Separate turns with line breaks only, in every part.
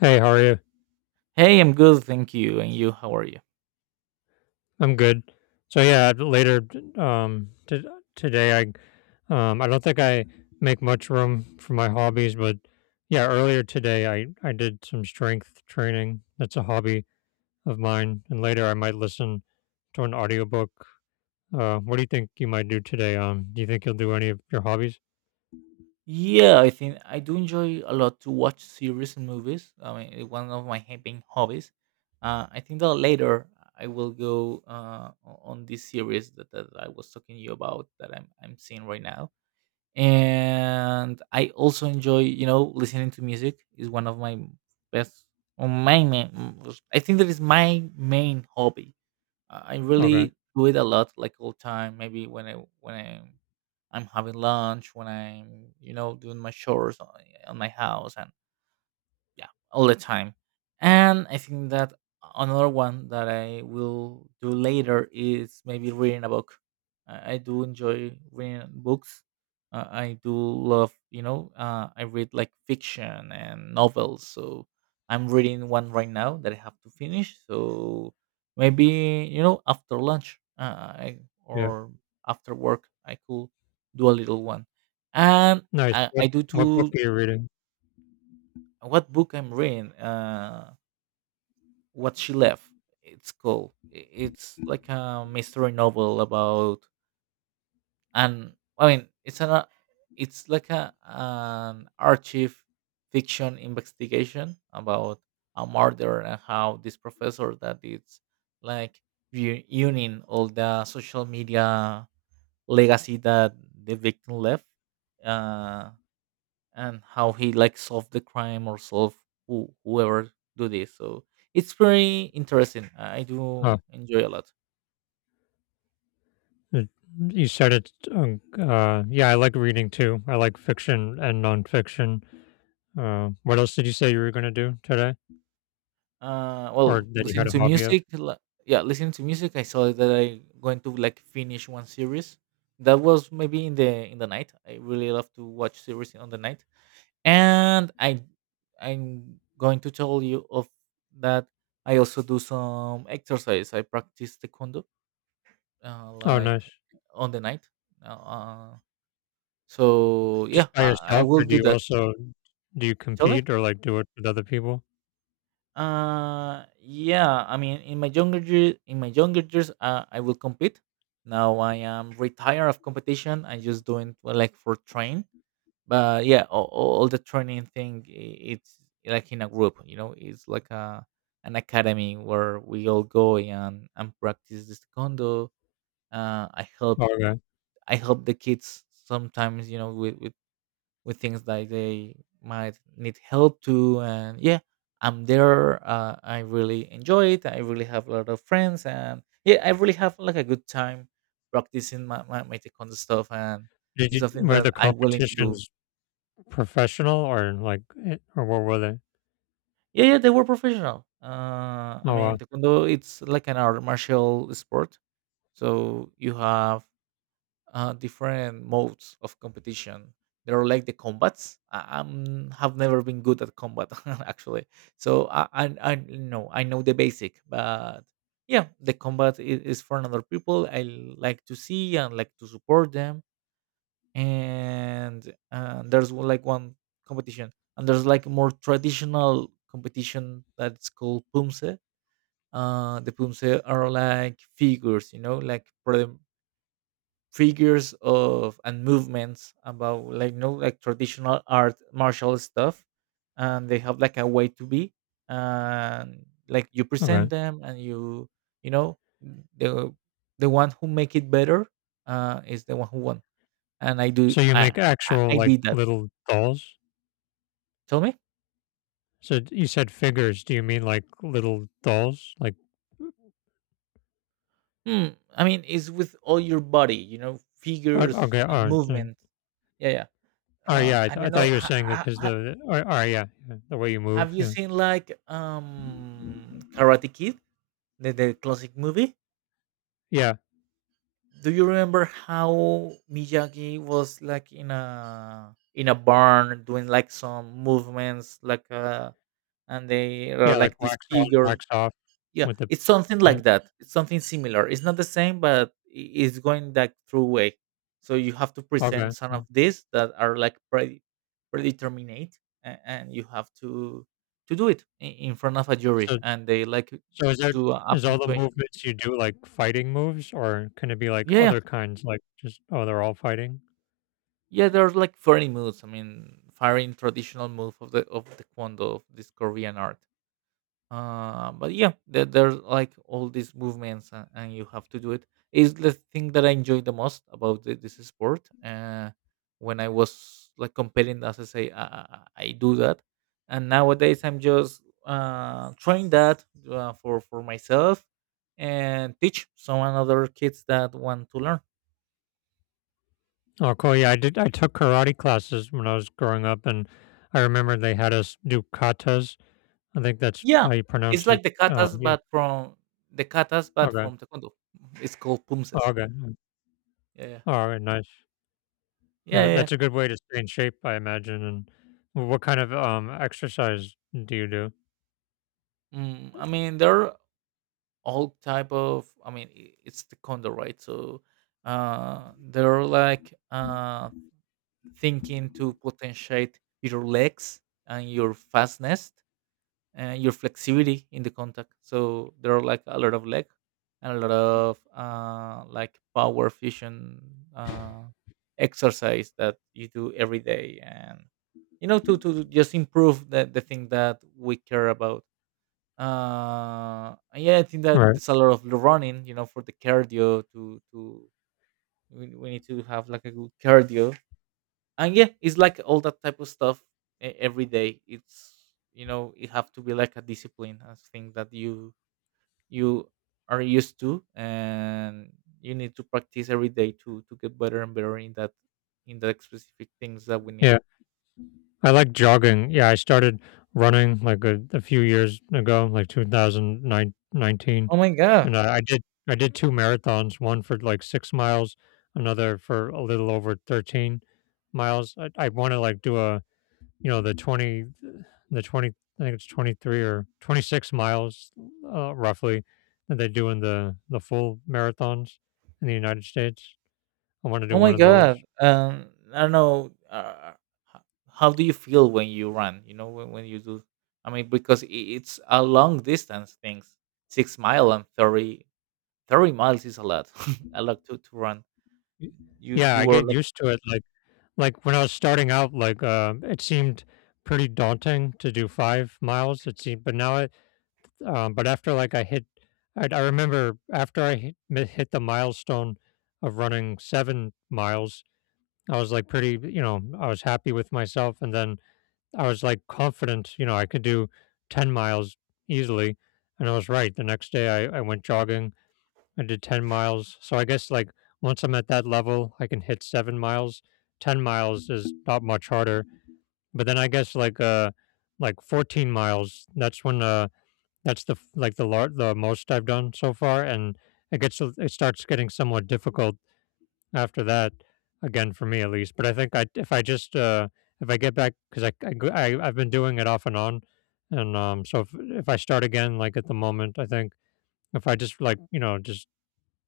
Hey, how are you?
Hey, I'm good, thank you. And you, how are you?
I'm good. So yeah, later, um t- today I don't think I make much room for my hobbies, but yeah, earlier today I did some strength training. That's a hobby of mine, and later I might listen to an audiobook. What do you think you might do today? Do you think you'll do any of your hobbies?
Yeah, I think I do enjoy a lot to watch series and movies. I mean, it's one of my main hobbies. I think that later I will go on this series that I was talking to you about that I'm seeing right now. And I also enjoy listening to music is one of my best, or my main, I think that is my main hobby. I
Okay.
really do it a lot, like all time. Maybe when when I'm I'm having lunch, when I'm doing my chores on my house, and yeah, all the time. And I think that another one that I will do later is maybe reading a book. I do enjoy reading books. I do love, I read like fiction and novels, so I'm reading one right now that I have to finish. So maybe after lunch uh, I,
Yeah.
or after work I could do a little one. And
Nice.
i,
What
I do
what book
too.
are you reading?
What book I'm reading? What She Left. It's cool. It's like a mystery novel about, and I mean it's an it's like a an archive fiction investigation about a murder, and how this professor that is like reunion all the social media legacy that the victim left. Uh, and how he like solved the crime, or solve whoever do this. So it's very interesting. I do
Oh,
enjoy a lot.
it you said it, yeah, I like reading too. I like fiction and nonfiction. What else did you say you were gonna do today or
Well,
that you had
listening
a
to
hobby of?
music, yeah, listening to music. I saw that I going to like finish one series. That was maybe in the night. I really love to watch series on the night, and I'm going to tell you of that. I also do some exercise. I practice taekwondo,
Oh,
like
nice.
on the night. Uh, So, yeah,
Just by
I
yourself,
will
or do
do
you
that.
also, do you
Tell me?
compete, or, like, do it with other people?
Yeah, I mean, in my younger years, I will compete. Now I am retired of competition. I just doing well, like for train. But yeah, all the training thing, it's like in a group. You know, it's like a an academy where we all go and practice this taekwondo. Uh, I help
Oh, okay.
I help the kids sometimes. You know, with things that they might need help to. And yeah, I'm there. I really enjoy it. I really have a lot of friends, and yeah, I really have like a good time practicing my taekwondo stuff. And
Did
it's
you
something
Were
that
the
I'm willing to do.
competitions professional, or, like, or what were they?
Yeah, yeah, they were professional. I
Oh,
mean
wow.
taekwondo, it's like an art martial sport, so you have different modes of competition. They're like the combats. Have never been good at combat actually, so I know the basic, but yeah, the combat is for another people. I like to see and like to support them. And like one competition, and there's like more traditional competition that's called Pumse. The Pumse are like figures, you know, like figures of and movements about like no like traditional art martial stuff, and they have like a way to be, and like you
Okay.
present them, and you. You know, the the one who make it better is the one who won. And I do.
So you make actual,
I
like,
did that.
little dolls?
Tell me?
So you said figures. Do you mean like little dolls? Like,
hmm I mean, it's with all your body, you know,
oh,
figures
okay,
and
oh, mm.
movement. Yeah, yeah.
Oh, yeah.
I don't
I thought
know.
you were saying that, because the oh, oh, yeah, yeah, the way you
Have
move.
you
Yeah,
seen like Karate Kid, the classic movie?
yeah,
Do you remember how Miyagi was like in a barn doing like some movements, like and they
yeah.
are
Like
like this
wax on,
figure?
wax off
Yeah,
with the
it's something like
paint.
that. It's something similar. It's not the same, but it's going that through way. So you have to present
Okay.
some of
Mm.
these that are like predeterminate, and you have to do it in front of a jury,
So
and they like
so
do a
is all the
punctuation.
movements you do like fighting moves, or can it be like
Yeah,
other kinds? Like, just, oh, they're all fighting.
yeah, there's like 40 moves. I mean, firing traditional move of the Kwando of this Korean art. But yeah, there's like all these movements, and you have to do it. Is the thing that I enjoy the most about this sport. When I was like competing, as I say, I do that, and nowadays I'm just trying that for myself, and teach some other kids that want to learn.
Oh, cool. Yeah, I did. I took karate classes when I was growing up, and I remember they had us do katas. I think that's
Yeah,
how you pronounce
it's
it.
like the katas,
Yeah.
but from the katas, but
Okay.
from taekwondo. It's called
Oh,
pumses.
okay.
Yeah, yeah,
All right. Nice. Yeah,
yeah, yeah, yeah.
that's a good way to stay in shape, I imagine. And what kind of exercise do you do?
I mean, there are all type of. I mean, it's taekwondo, right? So, they're like thinking to potentiate your legs and your fastness and your flexibility in the contact. So there are like a lot of leg and a lot of like power fusion uh, exercise that you do every day, and you know to just improve the thing that we care about. And yeah, I think that
Right.
there's a lot of running, you know, for the cardio we need to have like a good cardio. And yeah, it's like all that type of stuff. Every day it's, you know, it have to be like a discipline, a thing that you are used to. And you need to practice every day to get better and better in that, in that specific things that we need.
Yeah. I like jogging. Yeah, I started running, like, a few years ago, like 2019,
Oh my god.
and I did two marathons, one for like 6 miles, another for a little over 13 miles. I want to, like, do a, you know, the 20, the 20, I think it's 23 or 26 miles, roughly, that they do in the full marathons in the United States. I want to
oh
do
my
one of those.
god um I don't know. H- how do you feel when you run, you know, when you do? I mean, because it's a long distance things. 6 mile and 30, 30 miles is a lot a lot to run.
Y-
you
Yeah,
you
I
were
get
like.
used to it. Like, when I was starting out, like, it seemed pretty daunting to do 5 miles, it seemed, but now it, but after, like, I remember after I hit the milestone of running 7 miles. I was, like, pretty, you know, I was happy with myself, and then I was, like, confident, you know, I could do 10 miles easily, and I was right. The next day, I went jogging. I did 10 miles. So I guess, like, once I'm at that level, I can hit 7 miles. 10 miles is not much harder. But then I guess, like, like 14 miles, that's when that's the f- like the lar- the most I've done so far, and it gets, it starts getting somewhat difficult after that, again, for me at least. But I think I, if I just, if I get back, cuz I go- I I've been doing it off and on, and so if I start again, like, at the moment, I think if I just, like, you know, just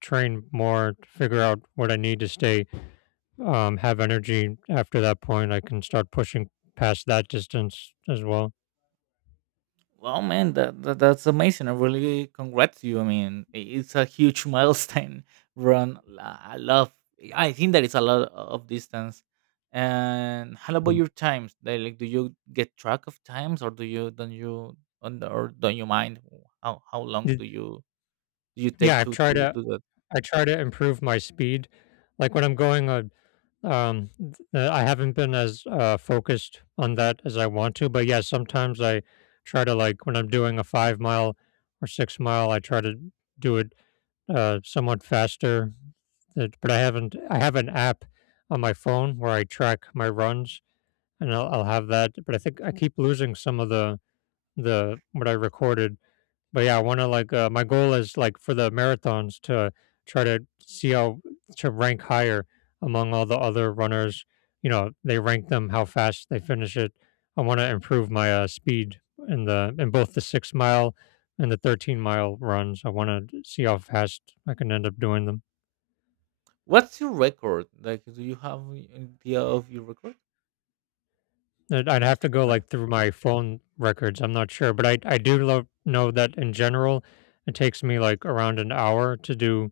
train more, figure out what I need to stay, have energy after that point. I can start pushing past that distance as well.
Wow, man, that's amazing. I really congrats you. I mean, it's a huge milestone run. I love. I think that it's a lot of distance. And how about
Mm.
your times? Like, do you get track of times, or do you don't you or don't you mind how long do
Did-
you take
Yeah,
to to do that?
I try to improve my speed. Like, when I'm going on, I haven't been as focused on that as I want to. But yeah, sometimes I try to, like, when I'm doing a 5 mile or 6 mile, I try to do it somewhat faster. But I haven't. I have an app on my phone where I track my runs, and I'll have that, but I think I keep losing some of the what I recorded. But yeah, I want to, like, my goal is, like, for the marathons to try to see how to rank higher among all the other runners. You know, they rank them how fast they finish it. I want to improve my speed in both the 6 mile and the 13 mile runs. I want to see how fast I can end up doing them.
What's your record? Like, do you have an idea of your record
I'd
in
have to
six
go,
miles
like, through my phone records. I'm not sure, but I do lo know that in general, it takes me, like, around an hour to do,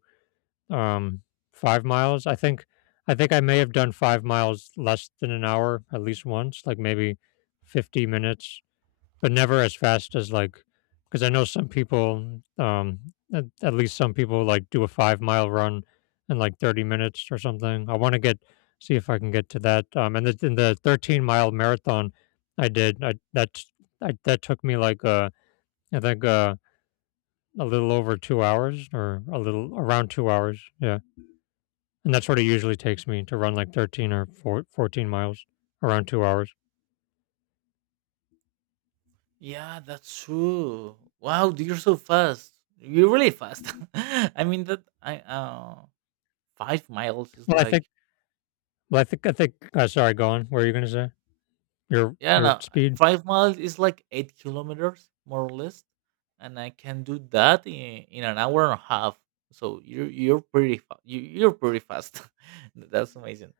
um, 5 miles, I think I may have done 5 miles less than an hour at least once, like, maybe 50 minutes, but never as fast as, like, because I know some people, at least some people like do a 5 mile run in like 30 minutes or something. I want to get see if I can get to that. And in the 13-mile marathon I did, I, that took me, like, I think, a little over 2 hours, or a little around 2 hours. Yeah, and that's what it usually takes me to run like 13 or four fourteen miles, around 2 hours.
Yeah, that's true. Wow, you're so fast. You're really fast. I mean that I 5 miles is
Well, I
like,
think. Well, I think. Sorry, go on. What are you gonna say? your
yeah,
your
no,
speed.
5 miles is like 8 kilometers more or less, and I can do that in an hour and a half. So you're pretty fast. That's amazing.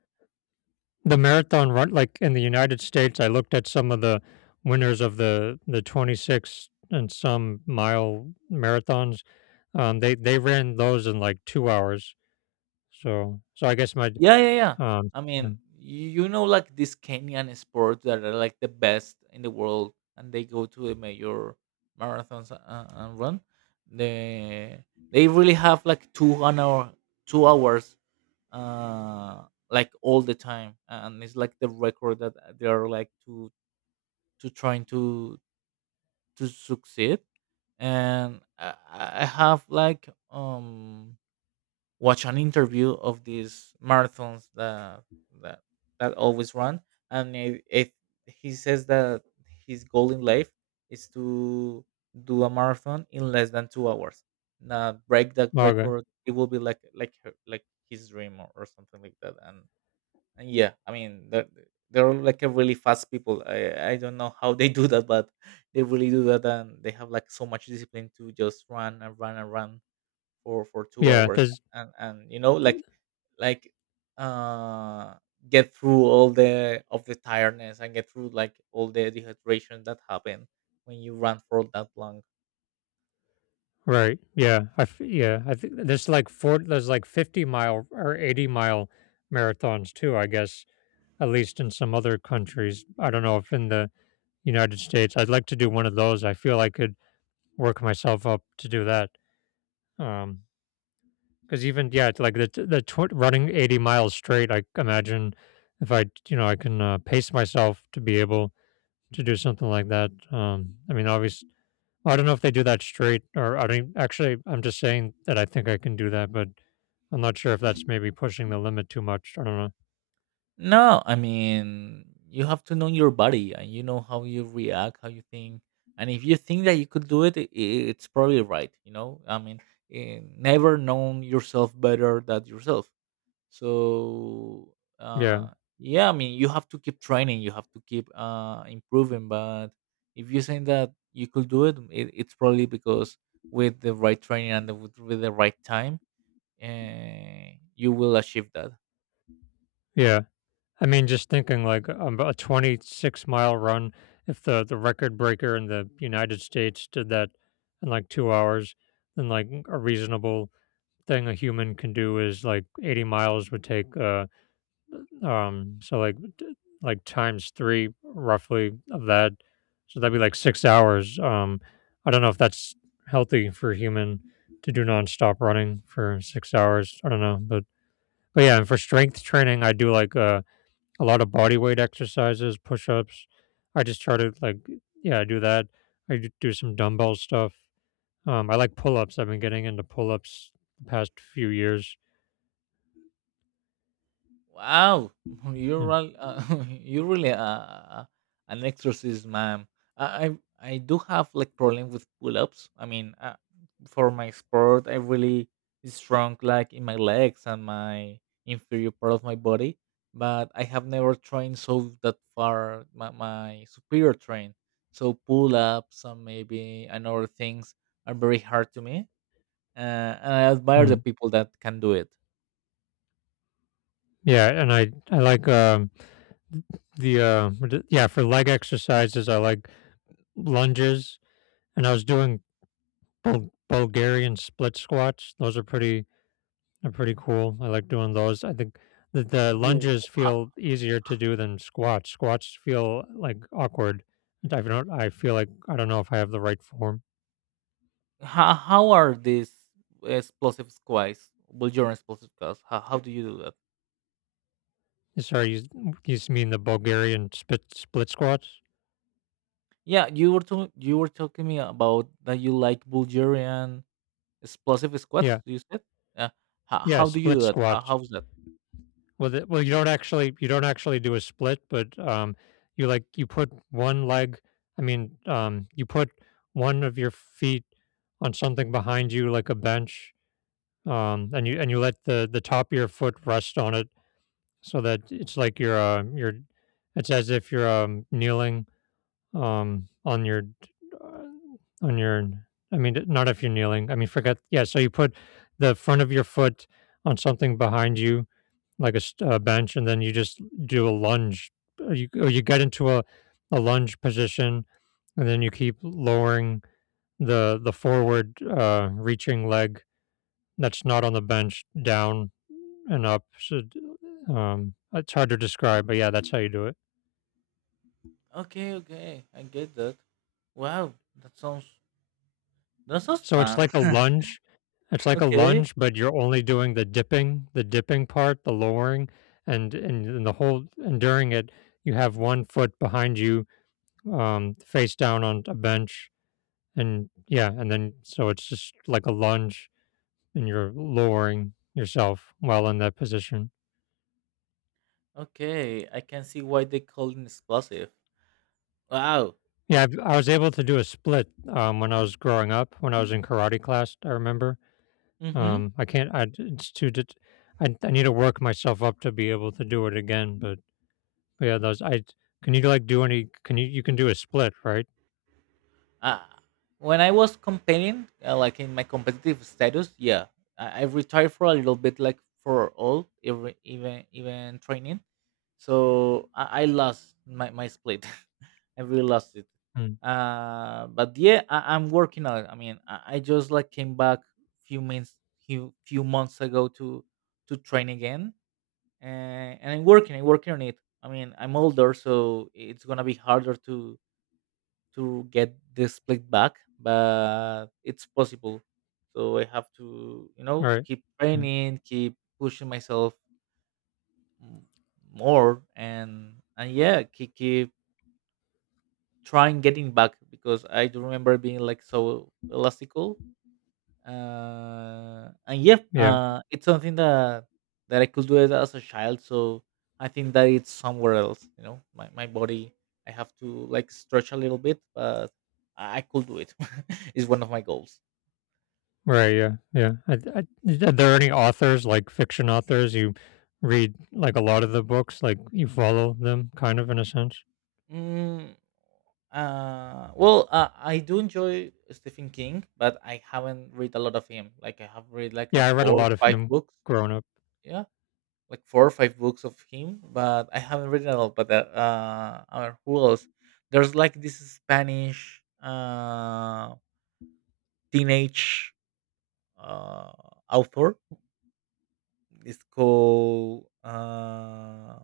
The marathon run, like in the United States, I looked at some of the winners of the 26 and some mile marathons. They ran those in like 2 hours. So I guess my
Yeah, yeah, yeah.
um
I
yeah.
mean, you know, like these Kenyan sports that are like the best in the world, and they go to the major marathons and run. They they really have like two an hour, 2 hours, uh, like all the time, and it's like the record that they are like to trying to succeed. And I have like watch an interview of these marathons that, that always run, and if he says that his goal in life is to do a marathon in less than 2 hours. Now break that
Margaret.
record, it will be like his dream, or something like that. And yeah, I mean they're all like a really fast people. I don't know how they do that, but they really do that, and they have like so much discipline to just run and run and run for 2
Yeah,
hours.
there's
And you know, like uh get through all the of the tiredness, and get through like all the dehydration that happen when you run for that long.
right. Yeah, yeah, I think there's like four. There's like 50 mile or 80-mile marathons too. I guess at least in some other countries. I don't know if in the United States. I'd like to do one of those. I feel like it work myself up to do that. Um, because even, yeah, it's like the running 80 miles straight, I imagine if I, you know, I can pace myself to be able to do something like that. I mean, obviously, I don't know if they do that straight, or I don't, actually. I'm just saying that I think I can do that, but I'm not sure if that's maybe pushing the limit too much. I don't know.
No, I mean, you have to know your body, and you know how you react, how you think. And if you think that you could do it, it's probably right, you know, I mean, never known yourself better than yourself, so
Yeah,
uh yeah, I mean, you have to keep training, you have to keep improving, but if you're saying that you could do it, it's probably because with the right training and with the right time, uh, you will achieve that.
yeah. I mean, just thinking, like, a 26-mile run, if the record breaker in the United States did that in like 2 hours, then like a reasonable thing a human can do is, like, 80 miles would take, so, like, like times three, roughly, of that. So that'd be like 6 hours. I don't know if that's healthy for a human to do nonstop running for 6 hours. I don't know, but yeah, and for strength training, I do, like, a lot of body weight exercises, push-ups. I just try to, like, yeah, I do that. I do some dumbbell stuff. I like pull-ups. I've been getting into pull-ups the past few years.
Wow, you're
Mm,
real- uh, you're really an exorcist, ma'am. I I do have like problem with pull-ups. I mean, for my sport, I really strong like in my legs and my inferior part of my body, but I have never trained so that far my superior train. So pull-ups, and maybe and other things are very hard to me, uh, and I admire the
mm.
people that can do it.
Yeah, and I like yeah, for leg exercises. I like lunges, and I was doing Bulgarian split squats. Those are pretty They're pretty cool. I like doing those. I think that the
Wow.
lunges feel easier to do than squats. Squats feel like awkward. I don't. I feel like I don't know if I have the right form.
How are these explosive squads? Well, your explosive squads. How do you do that?
Sorry, you mean the Bulgarian split squats?
Yeah, you were talking me about that you like Bulgarian explosive squads.
Yeah,
You said, yeah. How,
yeah,
how do you do
split
that? How,
squats.
how's that?
Well,
Uh,
you don't actually do a split, but you put one leg. I mean, you put one of your feet on something behind you, like a bench, and you let the top of your foot rest on it, so that it's like you're, you're, it's as if you're, kneeling, on your, uh, on your, I mean, not if you're kneeling, I mean, forget. Yeah, so you put the front of your foot on something behind you, like a bench, and then you just do a lunge, or you get into a lunge position, and then you keep lowering the forward, reaching leg that's not on the bench, down and up. So, it's hard to describe, but yeah, that's how you do it.
Okay, okay, I get that. Wow, that sounds that sounds
So it's
fun.
like a lunge. It's like a
Okay,
lunge, but you're only doing the dipping part, the lowering, and and the whole and during it, you have one foot behind you, face down on a bench, and yeah, and then so it's just like a lunge, and you're lowering yourself while in that position.
okay, I can see why they call it explosive. Wow.
Yeah, I was able to do a split, when I was growing up. When I was in karate class, I remember.
Mm-hmm.
I can't. I it's too. Det- I need to work myself up to be able to do it again. But yeah, those. I Can you like do any? Can you can do a split, right?
uh, when I was competing, like in my competitive status, yeah, I retired for a little bit, like for all, every, even training. So I lost my split. I really lost it.
Mm.
But yeah, I'm working on it. I mean, I just like came back few months few months ago to train again, and I'm working. I'm working on it. I mean, I'm older, so it's gonna be harder to get the split back, but it's possible. So I have to, you know,
Right.
keep
Mm.
training, keep pushing myself m- more, and yeah, keep trying getting back because I do remember being like so elastical, and yeah,
Yeah.
it's something that I could do it as a child. So I think that it's somewhere else. You know, my body, I have to like stretch a little bit, but I could do it. It's one of my goals.
Right. Yeah. Yeah. Are there any authors, like fiction authors, you read, like a lot of the books? Like you follow them, kind of, in a sense.
Mm, well, I do enjoy Stephen King, but I haven't read a lot of him. Like I have read like a
Yeah, I read a
four,
lot of
five
him
books.
growing up.
Yeah, like four or five books of him, but I haven't read it at all. But who else? There's like this Spanish teenage uh author. It's called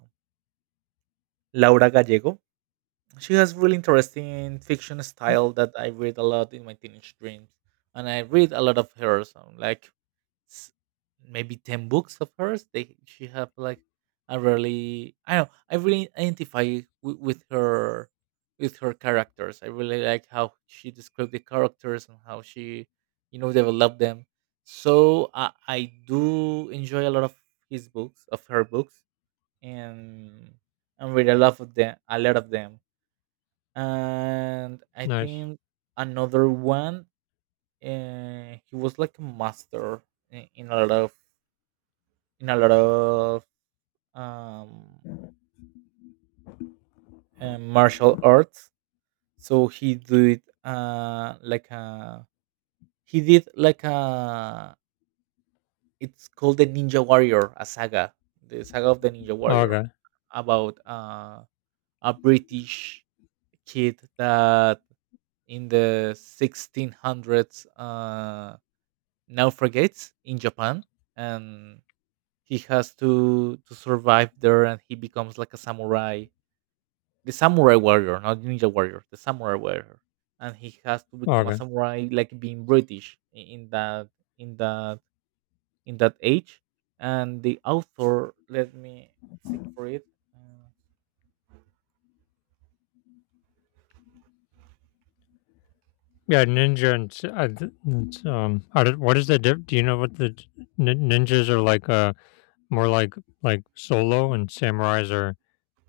Laura Gallego. She has really interesting fiction style that I read a lot in my teenage dreams, and I read a lot of hers. Um, like s- maybe 10 books of hers. They she have like a really, I don't know, I really identify with her characters. I really like how she described the characters and how she developed them. So I do enjoy a lot of his books of her books and and read a lot of them, and I
Nice.
think another one, he was like a master in a lot of um, martial arts. So he did, like a he did like a it's called the Ninja Warrior, a saga, the saga of the Ninja Warrior,
Okay.
about a British kid that in the 1600s, naufragates in Japan and he has to survive there and he becomes like a samurai, the samurai warrior, not ninja warrior, the samurai warrior, and he has to become a
Okay.
samurai, like being British, in that in that in that age. And the author, let me seek for it. Uh,
Yeah, ninja and s- th- it's, I what is the diff? Do you know what the ninjas are like? More like solo, and samurais are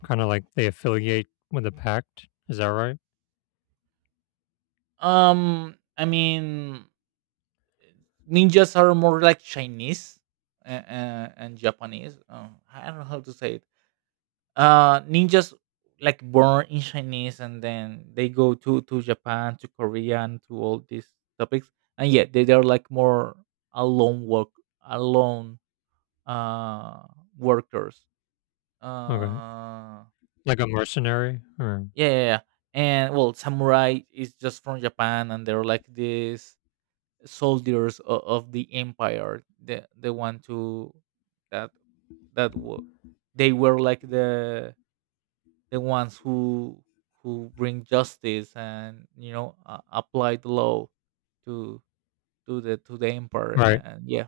kind of like they affiliate with a pact. Is that right?
I mean, ninjas are more like Chinese, and Japanese. I don't know how to say it. Ninjas, like, born in Chinese and then they go to japan to Korea and to all these topics, and yeah, they're like more alone work alone, uh workers.
Okay,
uh
like a mercenary, or
yeah, yeah, yeah. And well, samurai is just from Japan and they're like these soldiers of the empire, the one to that that wa- they were like the ones who bring justice and apply the law to to the empire,
right?
and yeah.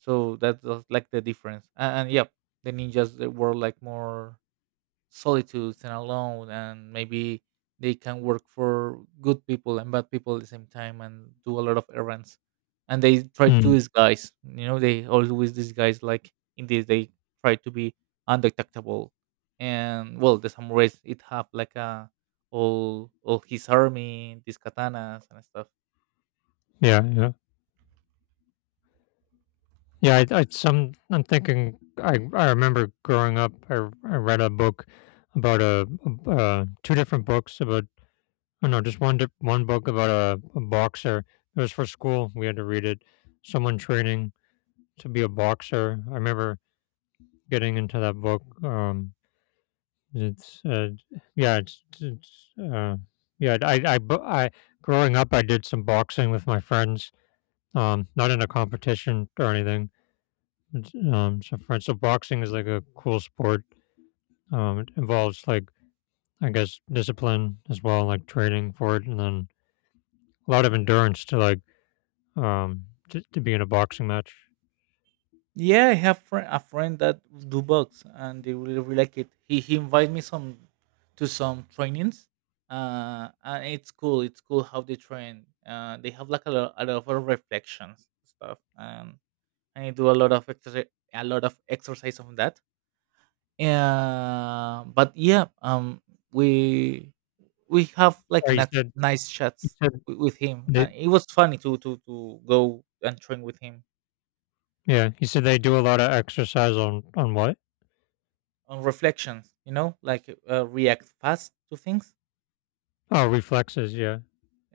So that's just like the difference, and yeah, the ninjas, they were like more solitude and alone, and maybe they can work for good people and bad people at the same time and do a lot of errands, and they try to
Mm.
disguise, they always disguise like in this they try to be undetectable. And well, the samurais it have like a, all his army, these katanas and stuff.
Yeah, yeah, yeah. I'm thinking. I remember growing up. I read a book about a two different books about— oh no, just one book about a boxer. It was for school. We had to read it. Someone training to be a boxer. I remember getting into that book. It's yeah, it's yeah. I bu- I Growing up, I did some boxing with my friends. Not in a competition or anything. It's, so friends. So boxing is like a cool sport. It involves like, I guess, discipline as well, like training for it, and then a lot of endurance to like, um, to be in a boxing match.
Yeah, I have fri a friend that do bugs, and they really, really like it. He invited me some to some trainings, and it's cool. It's cool how they train. They have like a lot of reflections stuff, and I do a lot of exercise, a lot of exercise on that. Yeah, but yeah, we we have like
Sorry,
nice nice
you
chats
said
with him.
they
It was funny to go and train with him.
yeah, you said they do a lot of exercise on— on what?
On reflections, like, react fast to things.
Oh, reflexes, yeah.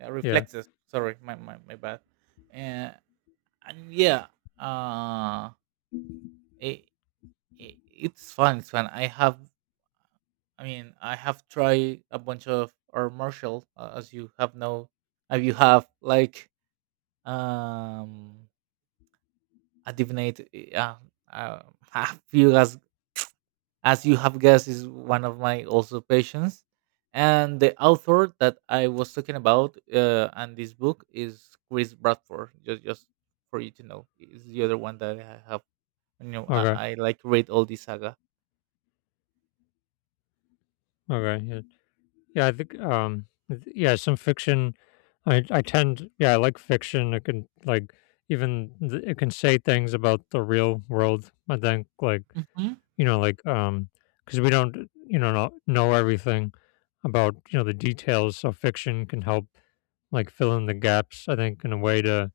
Yeah.
Reflexes, sorry, my bad. uh, and yeah. Uh it, it, it's fun it's fun I have, I mean, I have tried a bunch of or martial, as you have know. You have like um a divinate, uh, uh, you guys, as you have guessed, is one of my also patients. And the author that I was talking about, and this book is Chris Bradford. Just for you to know, is the other one that I have. You know, I,
Okay.
I like read all the saga.
Okay. Yeah. Yeah, I think yeah, some fiction, I tend yeah, I like fiction. It can like, even it can say things about the real world. I think, like,
Hmm.
you know, like, um, because we don't, you know, not know everything about, you know, the details. So fiction can help like fill in the gaps, I think, in a way to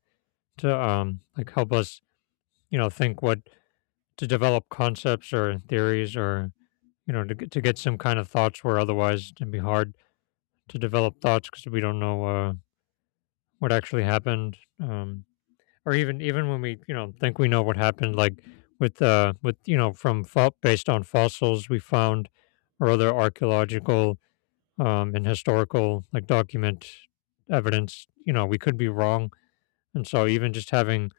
to um, like help us, you know, think what— to develop concepts or theories, or, you know, to to get some kind of thoughts where otherwise it'd be hard to develop thoughts because we don't know, what actually happened, or even, even when we, you know, think we know what happened, like with with, you know, from based on fossils we found or other archaeological, and historical, like, document evidence, you know, we could be wrong, and so even just having,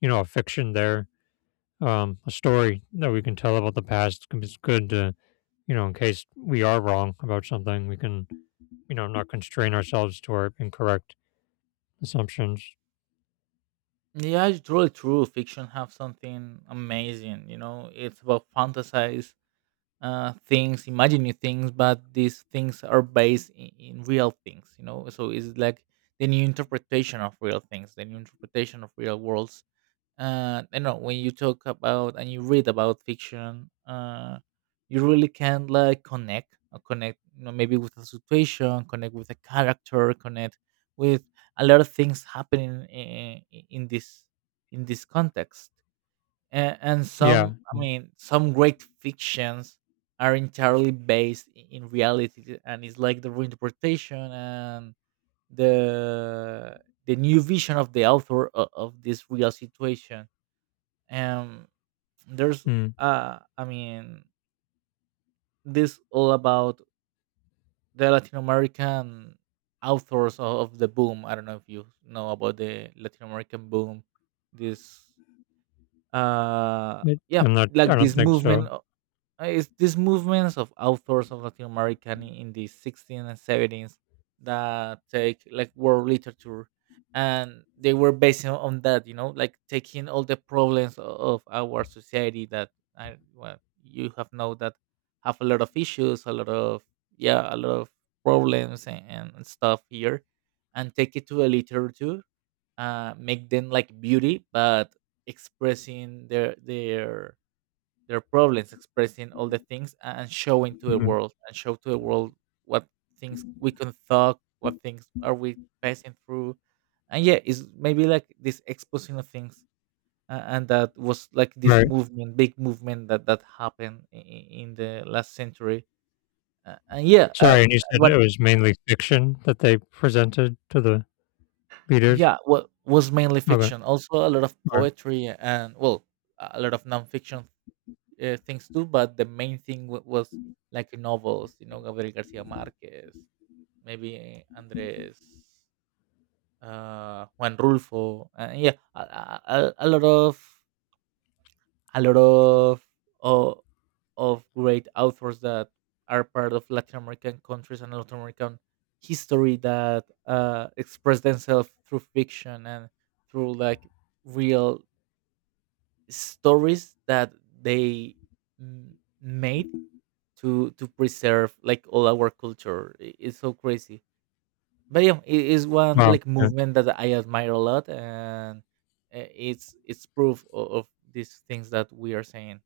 you know, a fiction there, a story that we can tell about the past is good to, you know, in case we are wrong about something, we can, you know, not constrain ourselves to our incorrect assumptions.
Yeah, it's really true. Fiction have something amazing. You know, it's about fantasy. Things, imagine new things, but these things are based in real things, you know. So it's like the new interpretation of real things, the new interpretation of real worlds. You know, when you talk about and you read about fiction, you really can like connect, maybe with a situation, connect with a character, connect with a lot of things happening in this in this context, and
Yeah.
some, I mean, some great fictions are entirely based, in reality, and it's like the reinterpretation and the the new vision of the author of this real situation. um there's,
Mm.
I mean, this all about the Latin American authors of the boom. I don't know if you know about the Latin American boom. This,
It,
yeah,
I'm not, I
like
don't
this
think
movement.
so.
It's these movements of authors of Latin American in the 16th and 17th that take like world literature, and they were based on that, you know, like taking all the problems of our society that, I, well, you have know that have a lot of issues, a lot of, yeah, a lot of problems and stuff here, and take it to a literature, make them like beauty, but expressing their problems, expressing all the things and showing to the
Mm.
world and show to the world what things we can talk, what things are we passing through. And yeah, it's maybe like this exposing of things. And that was like this
Right.
movement, big movement that happened in the last century. And yeah,
Sorry. And you said
what?
it was mainly fiction that they presented to the leaders?
Yeah, what was mainly
Okay. All
fiction. Also a lot of
right.
poetry and, well, a lot of nonfiction things too, but the main thing was like novels, you know, Gabriel Garcia Marquez, maybe Andres, Juan Rulfo, yeah, a lot of a lot of oh, great authors that are part of Latin American countries and Latin American history that, express themselves through fiction and through like real stories that they, mm, made to preserve like all our culture. It's so crazy, but yeah, it is one
Wow.
like
Yeah.
movement that I admire a lot, and it's proof of these things that we are saying.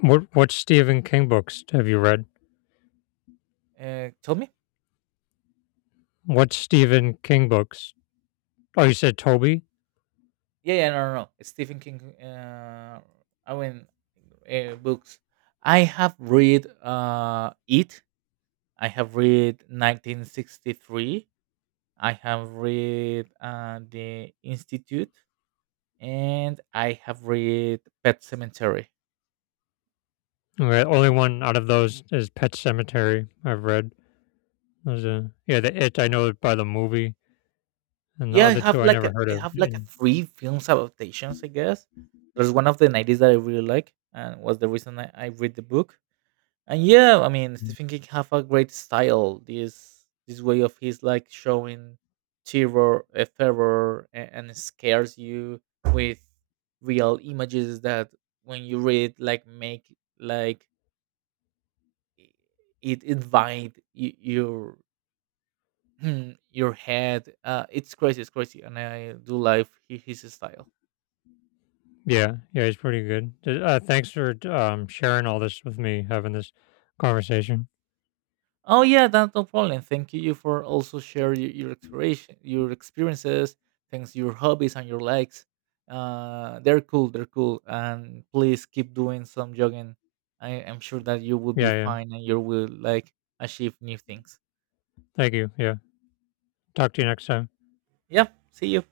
What Stephen King books have you read?
Tell me.
What Stephen King books? Oh, you said Toby?
Yeah, yeah, no, no, no. Stephen King. I mean, books. I have read It. I have read 1963. I have read the Institute, and I have read Pet Cemetery.
Okay, the only one out of those is Pet Cemetery I've read. There's a, yeah, the It I know by the movie, and the
Yeah, I
other
have
two I
like a,
never heard of. And—
three films adaptations, I guess. There's one of the 90s that I really like and was the reason I read the book. And yeah, I mean
mm.
Stephen King have a great style, this way of his like showing terror and scares you with real images that when you read like make, like i- it invite your your head. It's crazy, it's crazy, and I do like his style.
Yeah, yeah, he's pretty good. D- thanks for, sharing all this with me, having this conversation.
Oh yeah, that's no problem. Thank you for also share your exploration, your experiences, thanks your hobbies and your likes. They're cool, they're cool, and please keep doing some jogging. I am sure that you will be
Yeah, yeah.
fine and you will like achieve new things.
Thank you. Yeah. Talk to you next time.
Yep, see you.